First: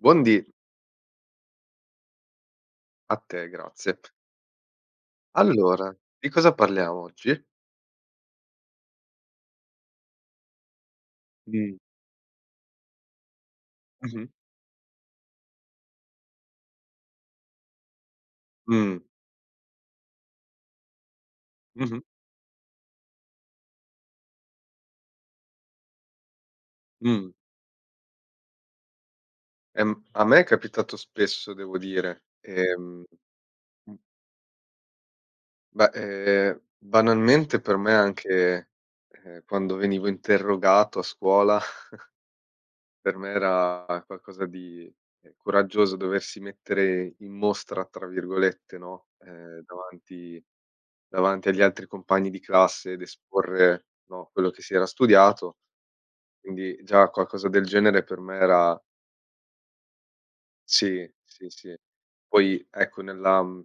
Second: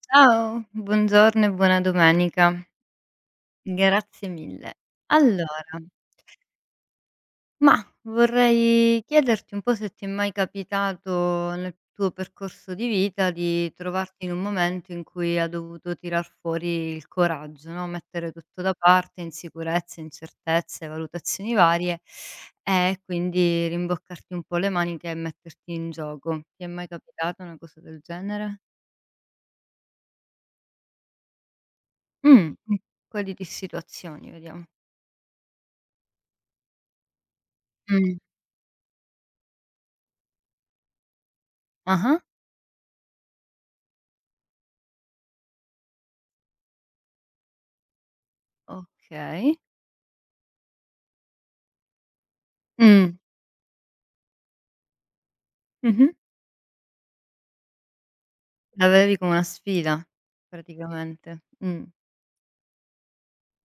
Buondì, Ciao, buongiorno e buona domenica. a te grazie. Grazie mille. Allora, Allora, di cosa parliamo oggi? mah, vorrei chiederti un po' se ti è mai capitato Mh, nel tuo percorso di vita di trovarti mh-mh, in un momento in cui hai dovuto tirar fuori il coraggio, no, mettere tutto da mh, parte, insicurezze, incertezze, valutazioni varie mh-mh, e quindi rimboccarti un po' le maniche e metterti in gioco. Ti è mai mh. capitata una cosa del genere? A me è capitato spesso devo dire. In quali di mh, situazioni, vediamo. beh, banalmente per me Mh. anche, quando venivo interrogato a scuola. Ah-ah. Per me era qualcosa di coraggioso, doversi mettere "in mostra" tra virgolette, no, Okay. Davanti agli altri compagni di classe ed Mh. esporre, no, quello che si era studiato, Mh-mh. quindi già qualcosa del genere per me era... La vedevi come una sfida. Sì, Sì, praticamente. sì, sì. Mh. Poi ecco nella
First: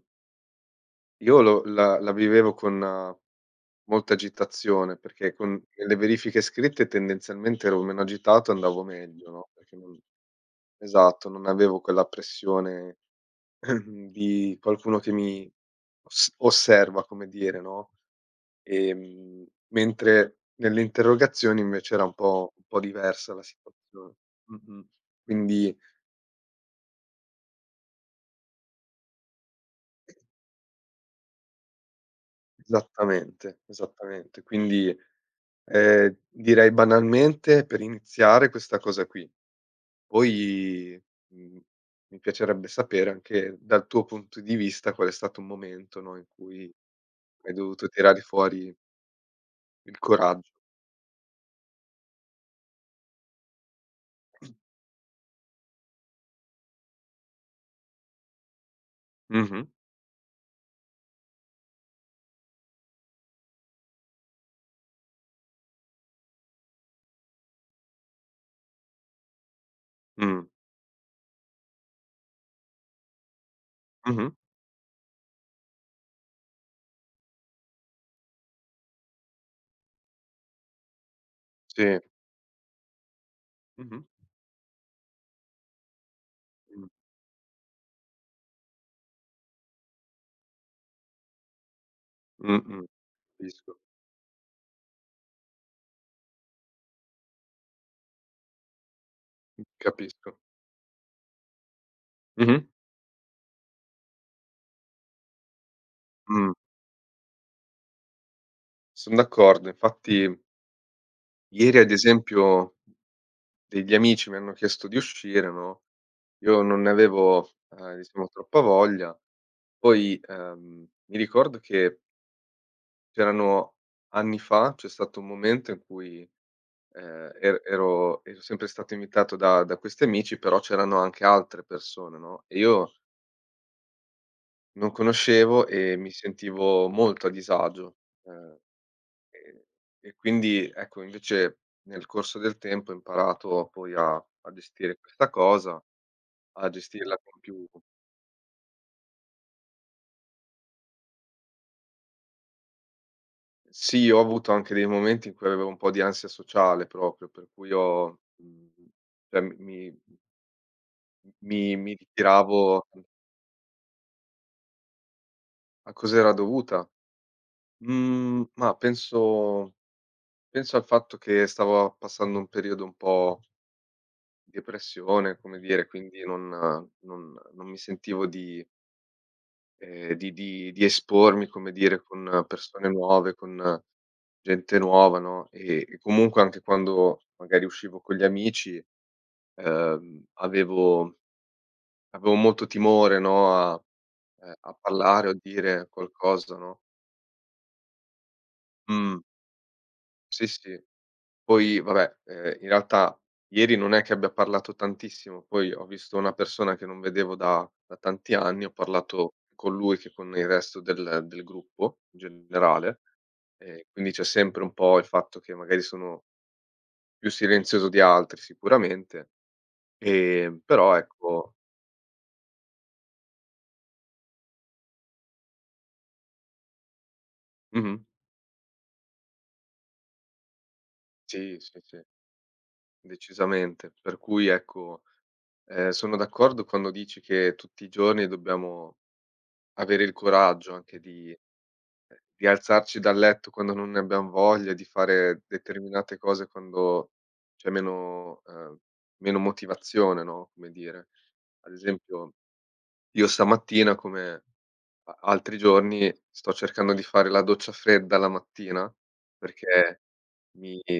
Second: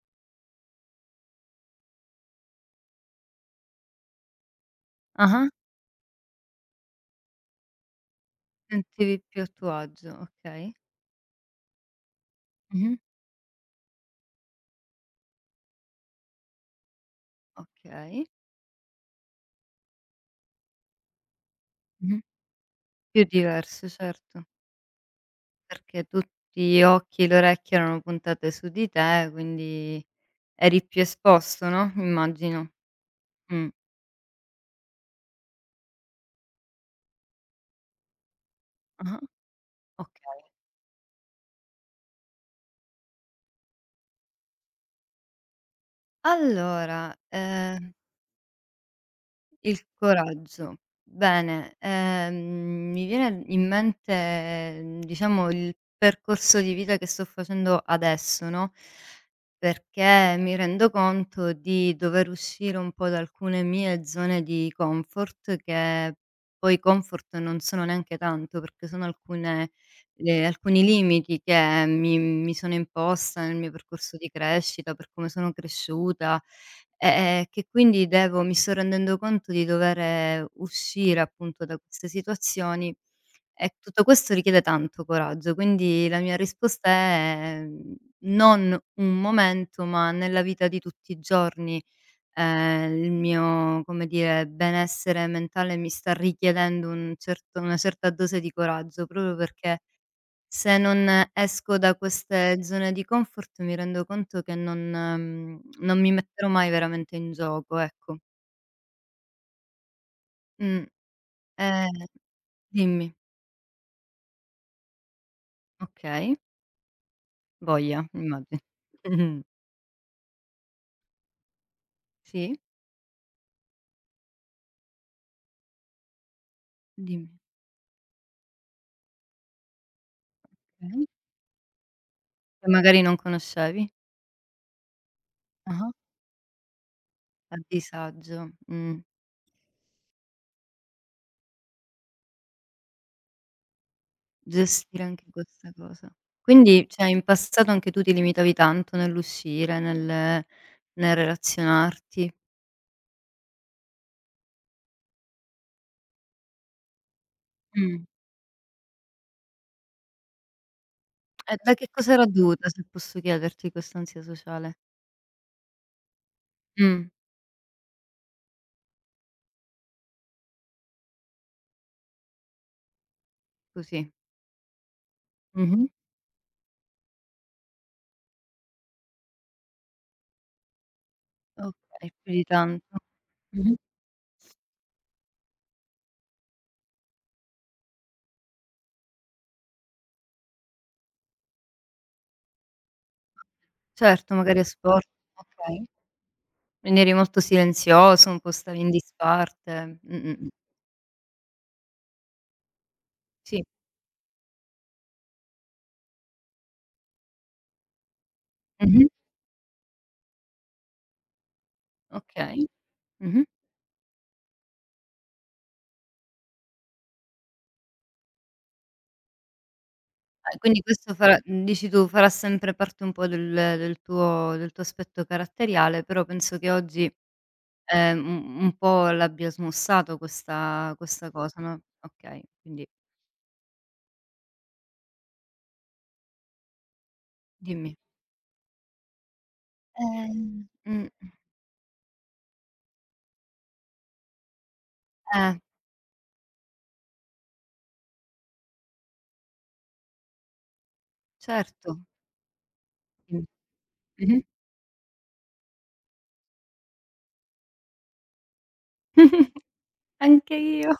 io lo la la vivevo con molta agitazione, perché Ah-ah. con le verifiche scritte tendenzialmente ero meno agitato e andavo Sentivi meglio, più a no, tuo perché non... agio, okay. Esatto, non avevo quella Mh-mh. pressione. Di qualcuno che mi os osserva, come dire, no, Okay. ehm, mentre nelle interrogazioni invece era un Mh-mh. po' un po' Più diversa la diverso, situazione. certo, Mh-mh. Quindi perché tutti gli occhi e le orecchie erano puntate su di te, quindi eri più esposto, no, immagino. esattamente, Mh. esattamente. Quindi, direi banalmente per iniziare questa cosa Ah-ah. qui. Okay. Poi, mhmm, mi piacerebbe sapere anche dal tuo punto di vista qual è stato un momento, no, in cui Allora, hai dovuto tirare fuori il il coraggio. coraggio. Bene, mi viene in mente, diciamo il percorso di vita che sto facendo adesso, no, Mh-mh. perché mi rendo conto di dover uscire un po' da alcune mie zone di comfort, che poi comfort non sono neanche tanto, perché sono alcune Mh. Alcuni limiti che mi sono imposta nel mio percorso di Mh-mh. crescita, per come sono cresciuta, che quindi devo mi sto rendendo conto di dover uscire appunto da Sì. queste situazioni e tutto Mh-mh. questo richiede tanto coraggio, quindi la mia Mh. risposta è, non un momento, ma nella vita di tutti i giorni, Mh-mh. Il Capisco. mio, come dire, benessere mentale mi sta richiedendo un certo una certa dose di coraggio, proprio perché Capisco. se non esco da Mh-mh. queste zone di comfort mi rendo conto che non mi metterò Mh. mai veramente in gioco, ecco. Son d'accordo. Infatti Mh, ieri ehm ad esempio dimmi. degli amici mi hanno chiesto di uscire, no, Okay, io non ne avevo, voglia, diciamo, immagi troppa voglia. Poi, mi ricordo che Sì, c'erano... Anni fa, c'è stato un momento in cui, dimmi. er ero ero sempre stato invitato da questi amici, però c'erano Okay. anche altre persone, no, e Che io... magari non conoscevi. Non conoscevo Ah-ah. e mi sentivo molto a A disagio, disagio, ehm, mh. e quindi ecco, invece nel corso del tempo ho imparato poi a gestire Gestire anche questa questa cosa, cosa. a Quindi, cioè, gestirla in con più... passato anche tu ti limitavi tanto nell'uscire, nel relazionarti. Sì, ho avuto anche dei momenti in cui avevo un po' di ansia sociale proprio, per cui Mh. ho cioè Da che mi cosa era ritiravo. dovuta, se posso chiederti questa ansia sociale? A cos'era dovuta? Mh. Ma penso al fatto che stavo passando un periodo un po'... Così. Depressione, come dire, Mh-mh. quindi non mi sentivo di di espormi, come dire, Okay, più con di persone tanto. nuove, Mh-mh. con gente nuova, no, e comunque anche quando magari uscivo con gli amici, ehm, avevo avevo molto timore, no, a Certo, magari a a sport, parlare o okay. dire qualcosa, no. Quindi eri molto silenzioso, un po' stavi in Mh, disparte. sì, Mh-mh. sì. Poi vabbè, in realtà Sì. ieri non è che abbia parlato tantissimo, poi ho visto una persona che non vedevo da tanti anni, ho Mh-mh. parlato con lui che con il resto del gruppo in Okay. generale, Mh-mh. Quindi c'è sempre un po' il fatto che magari sono più silenzioso di altri sicuramente, Quindi però questo farà, ecco... dici tu, farà sempre parte un po' del tuo aspetto caratteriale, però penso che oggi, Mh-mh, un po' l'abbia smussato questa sì, cosa, sì, no, sì, okay, quindi decisamente. Per cui ecco, sono d'accordo quando dici che tutti i dimmi. giorni dobbiamo avere il Eh, coraggio anche mh, di... Di alzarci dal letto quando non ne abbiam voglia, di fare eh, determinate cose quando c'è meno meno motivazione, no, come dire. Ad certo. esempio, io Mh, stamattina, mh-mh. come a altri giorni, sto cercando di fare la doccia fredda la mattina, perché Anche mi io.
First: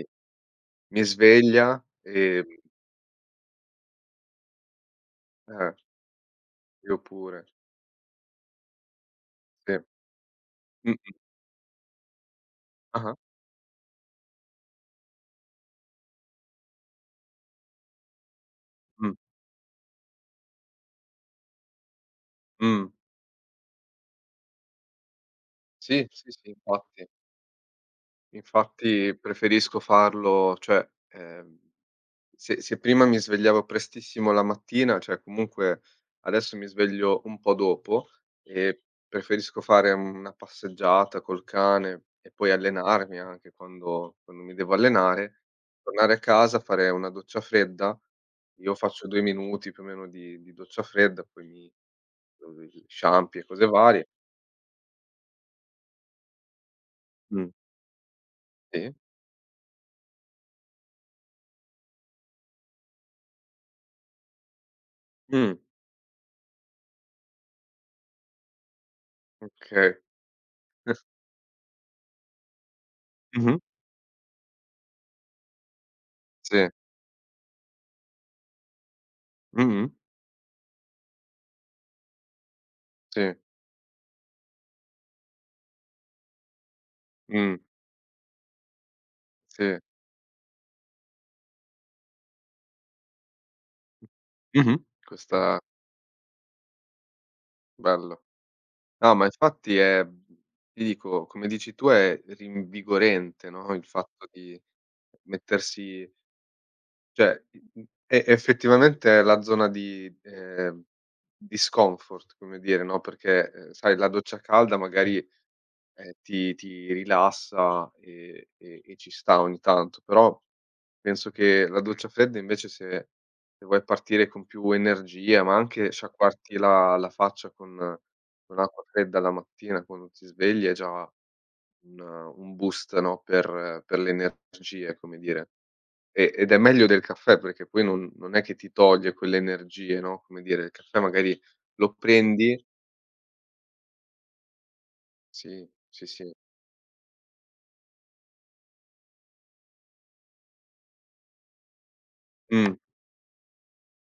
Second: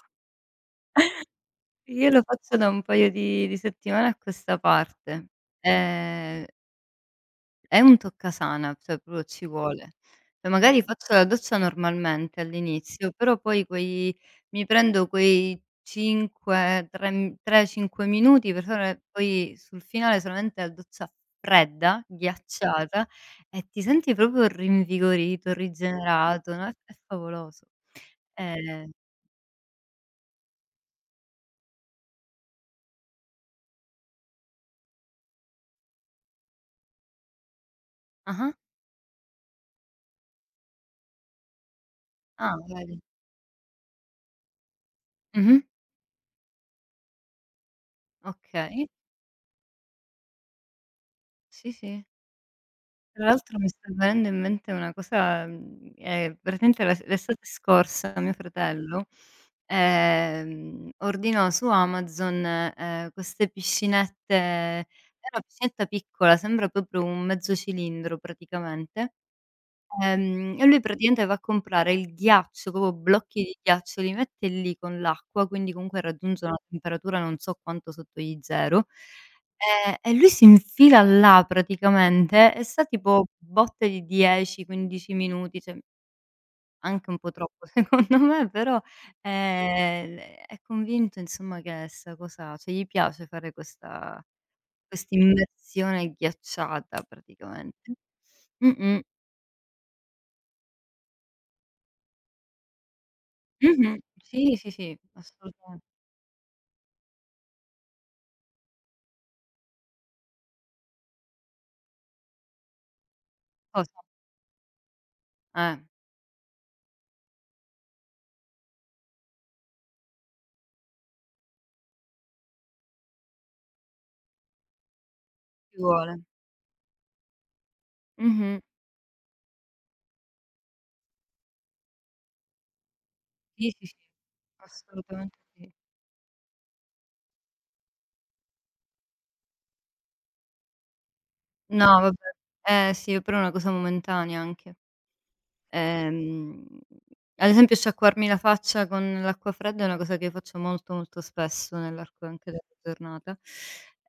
mi sveglia, Io lo faccio da un paio di settimane a questa parte. eh, Ehm, io pure, È un toccasana, cioè proprio ci sì. vuole. Cioè magari faccio Mh-mh. la doccia normalmente all'inizio, Ah-ah. però poi quei mi prendo quei 5, 3 m 3, 5 minuti per fare Mh. poi sul finale solamente la doccia fredda, Mh. ghiacciata e ti senti proprio rinvigorito, Sì, sì, sì, rigenerato, no, è infatti. favoloso. Ehm Infatti preferisco farlo, cioè, se prima mi svegliavo prestissimo la mattina, cioè comunque adesso mi sveglio un po' dopo ah-ah. e preferisco fare una passeggiata col cane e poi Ah, vedi. allenarmi anche quando mi devo allenare, Mh-mh. tornare a casa, fare una doccia fredda. Io Okay. faccio 2 minuti più o meno di doccia fredda, poi mi Sì, sì. Tra shampoo e l'altro cose mi sta varie. venendo in mente una cosa, praticamente l'estate Mh, scorsa mio sì. fratello, ordinò su Amazon, queste piscinette, è una Mh, piscinetta piccola, sembra proprio un mezzo cilindro praticamente. okay. E lui praticamente va a comprare il ghiaccio, proprio blocchi di Mh-mh, ghiaccio, li mette lì con l'acqua, quindi comunque raggiunge una sì. temperatura non so quanto sotto gli 0. Mh-mh, E lui si infila là praticamente e sta tipo sì. botte di 10, 15 minuti, cioè anche un po' Mh, troppo secondo me, però, sì. ehm, è convinto insomma che sta cosa, cioè gli piace fare Mh-mh. questa Questa... immersione ghiacciata praticamente. Bello. Mh-mh. No, ma infatti è, ti dico, come dici tu, è rinvigorente, no, il Mh-mh. fatto Sì, di sì, sì, assolutamen mettersi, cioè, è effettivamente la zona di discomfort, come dire, no, perché, sai, Cosa? la doccia calda magari, Eh, ti rilassa e ci sta ogni tanto, però... Penso che la doccia fredda invece, se vuoi partire con più energia, ma ci anche vuole. sciacquarti la faccia con Mh-mh. acqua fredda la mattina quando ti svegli, è già un boost, no, per Sì, sì, sì, le energie, come assolutamente dire. sì. E ed è meglio del caffè perché poi non è che ti toglie quelle energie, no, come dire, il caffè magari lo No, vabbè. prendi... Eh sì, però è una cosa momentanea anche. Sì, sì, sì. Ehm, ad esempio sciacquarmi la faccia con l'acqua fredda è una cosa che io faccio molto, molto spesso nell'arco anche della Mh, giornata.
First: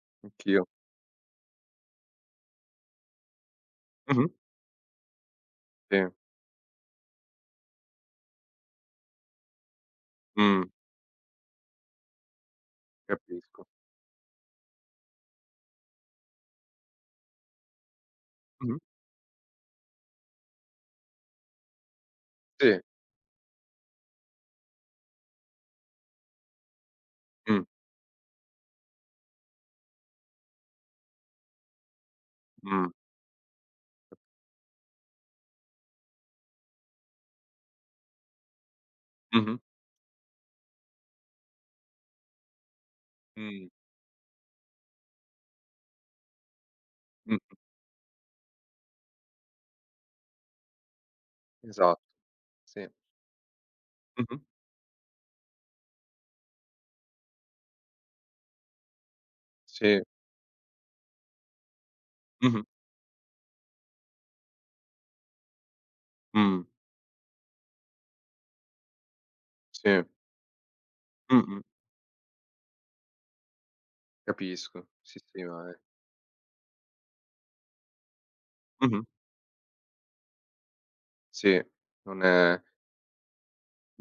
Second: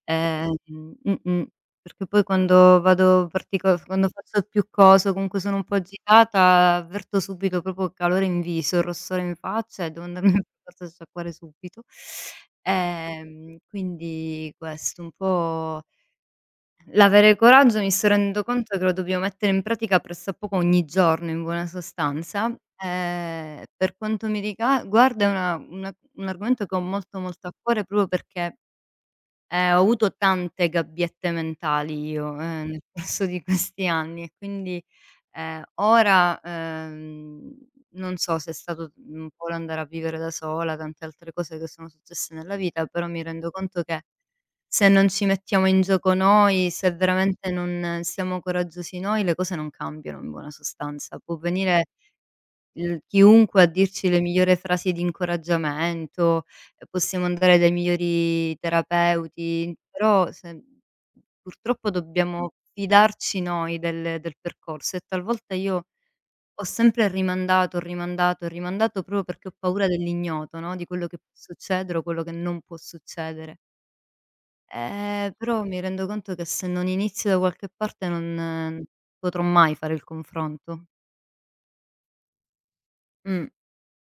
Ehm anch'io. mh-mh, perché poi quando vado partico quando Mh-mh. faccio più cose o comunque sono un po' Sì. agitata, avverto subito proprio il calore in viso, il rossore in faccia e devo andarmi Mh, per forza a sciacquare subito. Capisco. Quindi questo un po' l'avere coraggio, mi sto rendendo conto Mh-mh. che lo dobbiamo mettere in pratica pressappoco ogni giorno in buona sostanza. Sì. Per quanto mi riguarda è una un argomento che ho molto, molto a Mh, cuore, proprio perché, ho avuto tante gabbiette mentali io, nel mh, corso di questi anni e quindi, ora, non so se è stato, un po' mh-mh. l'andare a vivere da sola, tante altre cose che sono successe nella vita, però mi rendo Mh, conto che se non ci mettiamo in gioco noi, se mh. veramente non siamo coraggiosi noi, le cose non cambiano in buona sostanza. Può venire Esa... Sì. il chiunque a dirci le Mh-mh. migliori frasi di incoraggiamento, e possiamo andare dai migliori terapeuti, Sì. però se purtroppo dobbiamo Mh-mh. fidarci noi del percorso, e talvolta io Mh. ho sempre rimandato, rimandato, rimandato proprio perché ho paura Sì. dell'ignoto, no, di quello che può Mh-mh. succedere o quello che non può succedere. Capisco. Sì, sì, Però ma è... mi rendo conto che se non inizio da qualche parte non eh, Mh-mh. potrò mai fare il confronto. Sì. Non è... Mh.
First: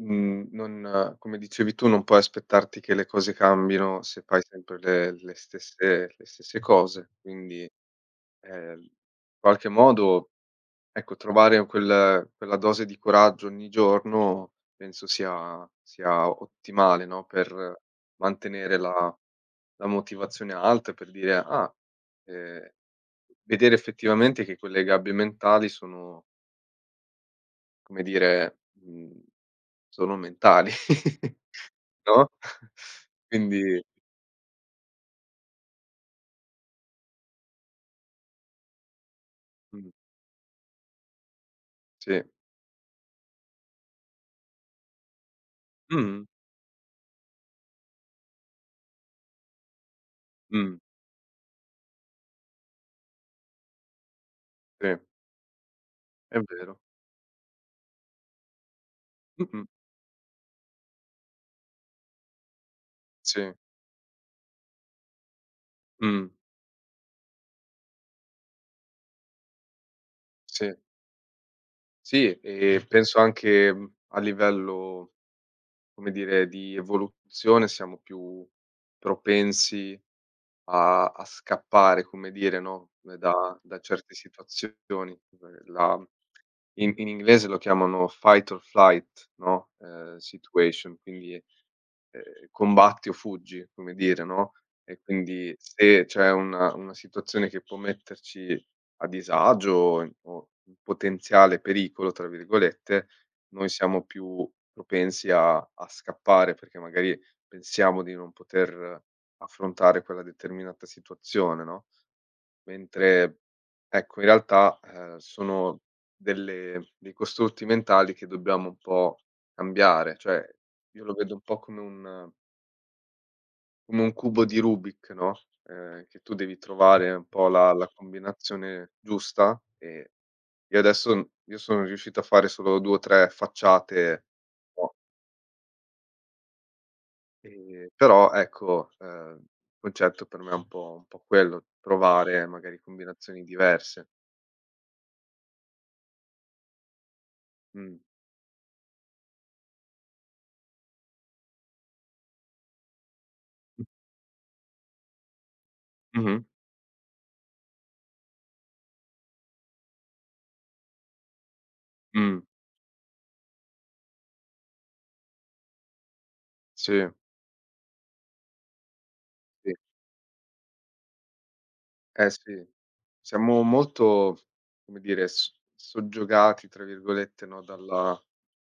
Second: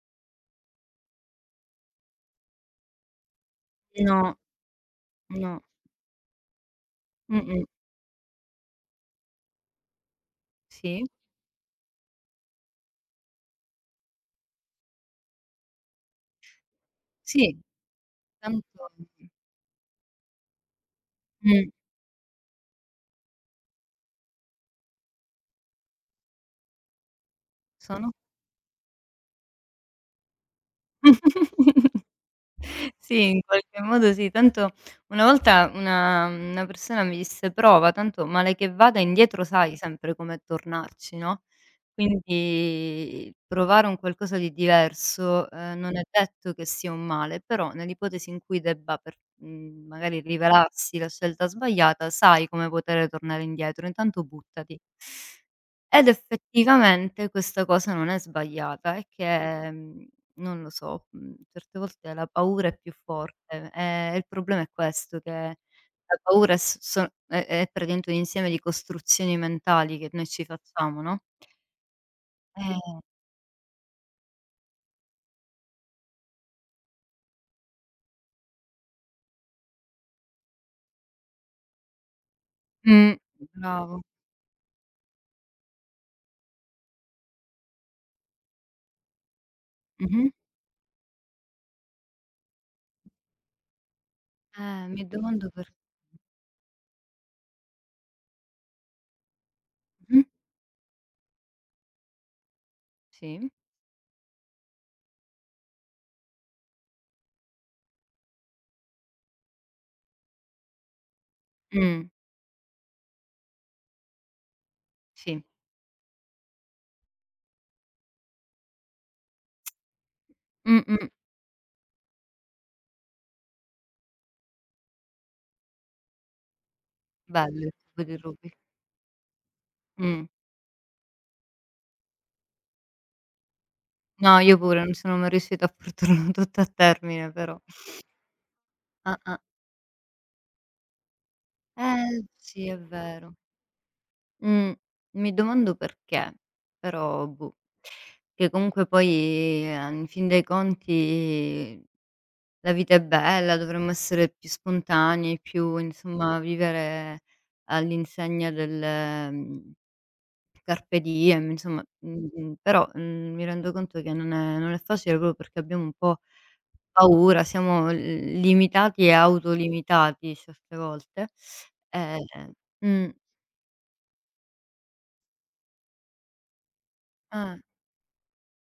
mhmm, non come dicevi tu, non puoi aspettarti che le cose cambino se No, fai sempre le no. stesse cose. Mh-mh. Quindi, in qualche modo, Sì, ecco, trovare quel quella dose di coraggio ogni giorno penso sia ottimale, no, sì, per mantenere tanto la motivazione alta, per dire: mh, "Ah, ehm" Vedere effettivamente che quelle gabbie mentali sono, come sono dire, sono mentali, no, Sì, in qualche quindi... modo sì. Tanto una volta una persona mi disse: "Prova, tanto male che vada indietro sai Mh, sempre come tornarci", no? sì. Quindi provare un qualcosa di diverso, non è Mh-mh, detto che sia un male, però nell'ipotesi in cui debba magari mh, rivelarsi la scelta sbagliata, sai come poter tornare indietro, intanto buttati. sì, Ed è vero. effettivamente questa cosa non è sbagliata, è Mh-mh, che, non lo so, certe volte la paura è più sì, forte, e il problema è questo, che la mh, paura è s so è praticamente un insieme di costruzioni mentali che noi ci sì. facciamo, no? Sì, e Eh. penso anche, a livello, come dire, di evoluzione siamo più propensi a scappare, come dire, no, Mh. da Bravo. certe situazioni. La in inglese lo chiamano fight or flight, no, Mh-mh. situation, quindi combatti o fuggi, come dire, no, e Mi domando quindi per se c'è una situazione che può metterci a disagio o in mh-mh, "potenziale pericolo" tra virgolette, sì. noi siamo più propensi a scappare, perché magari pensiamo di non poter affrontare quella determinata situazione, no, Mh. mentre ecco in realtà, Sì. sono delle dei costrutti mentali che dobbiamo un po' cambiare, cioè io Mh-mh. lo vedo un po' come un cubo di Rubik, no, che tu devi trovare un po' Bello il la la cubo di Rubik. combinazione giusta, Mh. Io sono riuscito a fare solo 2 o 3 facciate, No, io pure non no, sono mai riuscita a portarlo tutto a termine, però. Però ecco, Ah-ah. il concetto per me è un po' quello, trovare Sì, è magari vero. combinazioni diverse. Mh. Mi domando perché, però boh. Mh. Che comunque poi, in fin dei conti la vita è bella, dovremmo essere più spontanei, più insomma Mh-mh. vivere all'insegna del, carpe diem, insomma, Mh. Però, mi rendo conto che non è facile, proprio perché abbiamo un po' Sì, paura, siamo l limitati e sì. autolimitati certe volte. Eh Ehm sì, mh, eh, mm, siamo molto, come dire, s "soggiogati" tra virgolette, ah, no, dalla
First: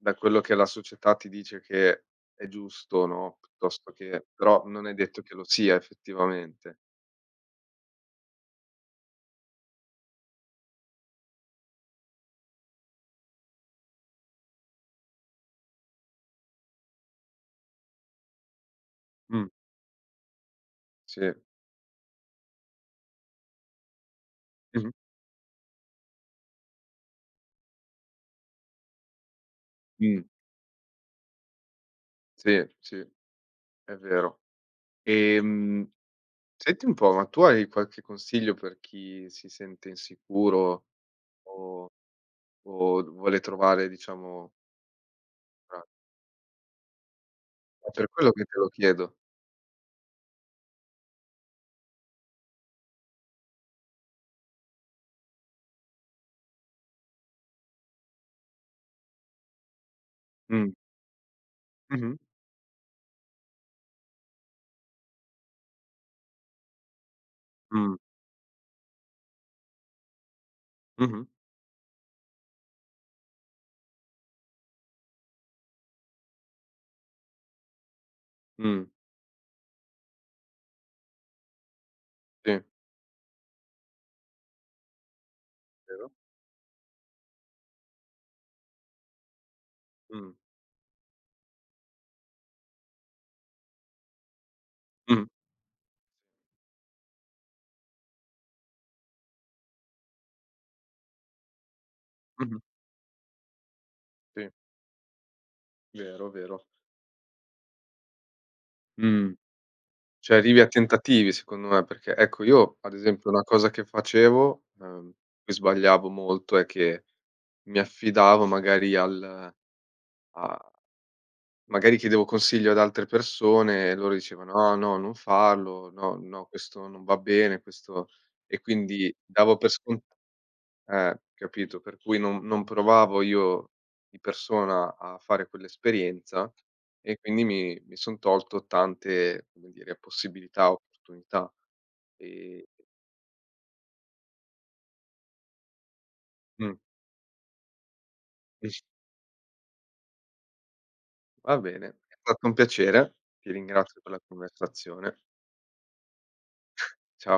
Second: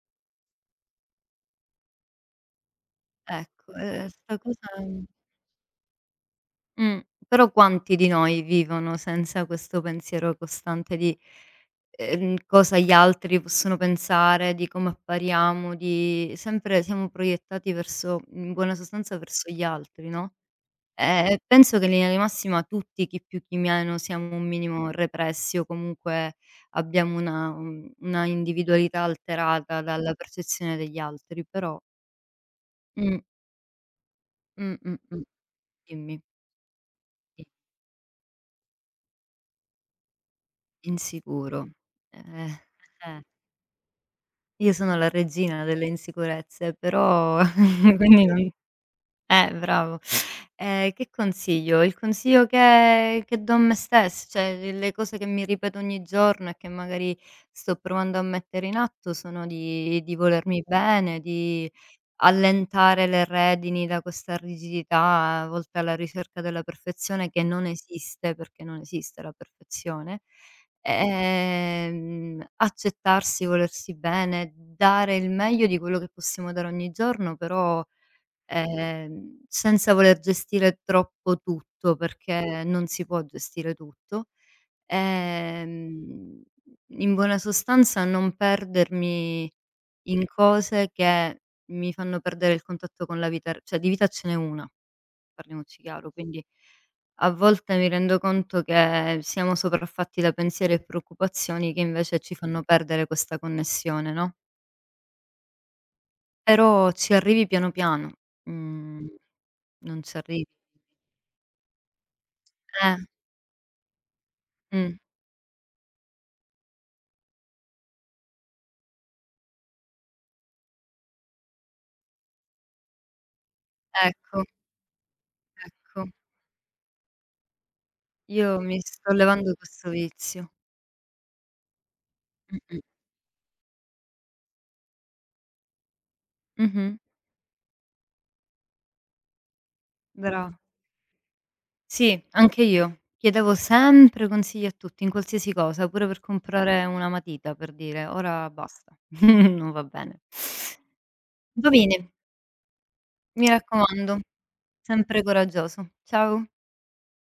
da quello che la società ti dice che è giusto, no, ecco, piuttosto che, sta però cosa. non è detto che lo sia effettivamente. Mh, però quanti di noi vivono senza questo pensiero costante di, cosa gli altri possono pensare, di come appariamo, di sempre siamo proiettati verso in buona sostanza Mh, verso gli altri, no, sì. Penso che in linea di massima tutti, chi più chi meno, siamo un minimo Mh-mh. repressi o comunque abbiamo una individualità alterata dalla Mh. percezione degli altri, però Sì, sì, mh, è vero. mh, mh, mh, Ehm, dimmi, senti un po', ma tu i hai qualche consiglio per chi si sente insicuro insicuro, o eh, eh. vuole trovare, diciamo, Io sono la regina ah, delle insicurezze, però è per quindi quello che non te lo chiedo. Bravo. Che consiglio? Il consiglio che do a me stessa, cioè le cose che mi ripeto ogni giorno e che magari sto provando a mettere in atto sono di volermi Mh. bene, di Mh-mh. allentare le redini da questa rigidità volte alla ricerca della perfezione che non Mh. esiste, perché non esiste la perfezione. Mh-mh. Accettarsi, volersi bene, dare il meglio di quello che possiamo dare ogni giorno, però, Mh. Senza voler gestire troppo tutto, Sì. perché non si può gestire tutto. Vero? Ehm, in buona sostanza non perdermi in Mh. cose che mi fanno perdere il contatto con la vita r cioè di vita ce n'è una, Mh. parliamoci chiaro, quindi a volte mi rendo conto che siamo sopraffatti da pensieri e preoccupazioni che invece ci Mh-mh. fanno perdere questa connessione, no, Sì, vero, vero. però ci arrivi piano piano, mhmm, Mh. non ci Cioè arrivi. arrivi a tentativi secondo me, perché ecco io ad Eh, esempio una cosa che facevo, mh, cui sbagliavo molto, è che mi affidavo magari al a... magari chiedevo consiglio ad altre persone e loro ecco, dicevano: "Ah no, non farlo, ecco. no, no, questo non va bene, questo". Io E mi sto quindi levando davo per questo scon... vizio. Capito? Per cui non Mh-mh. provavo io di persona a fare quell'esperienza Mh-mh. e quindi mi son tolto tante, come dire, Bra possibilità, opportunità, sì, ehm anche io. Chiedevo sempre consigli a tutti, in qualsiasi cosa, pure per mh, comprare una matita, per dire. Ora basta, non va bene. va Va bene, bene, è stato un piacere, mi ti ringrazio per la raccomando, conversazione. sempre coraggioso. Ciao. Cia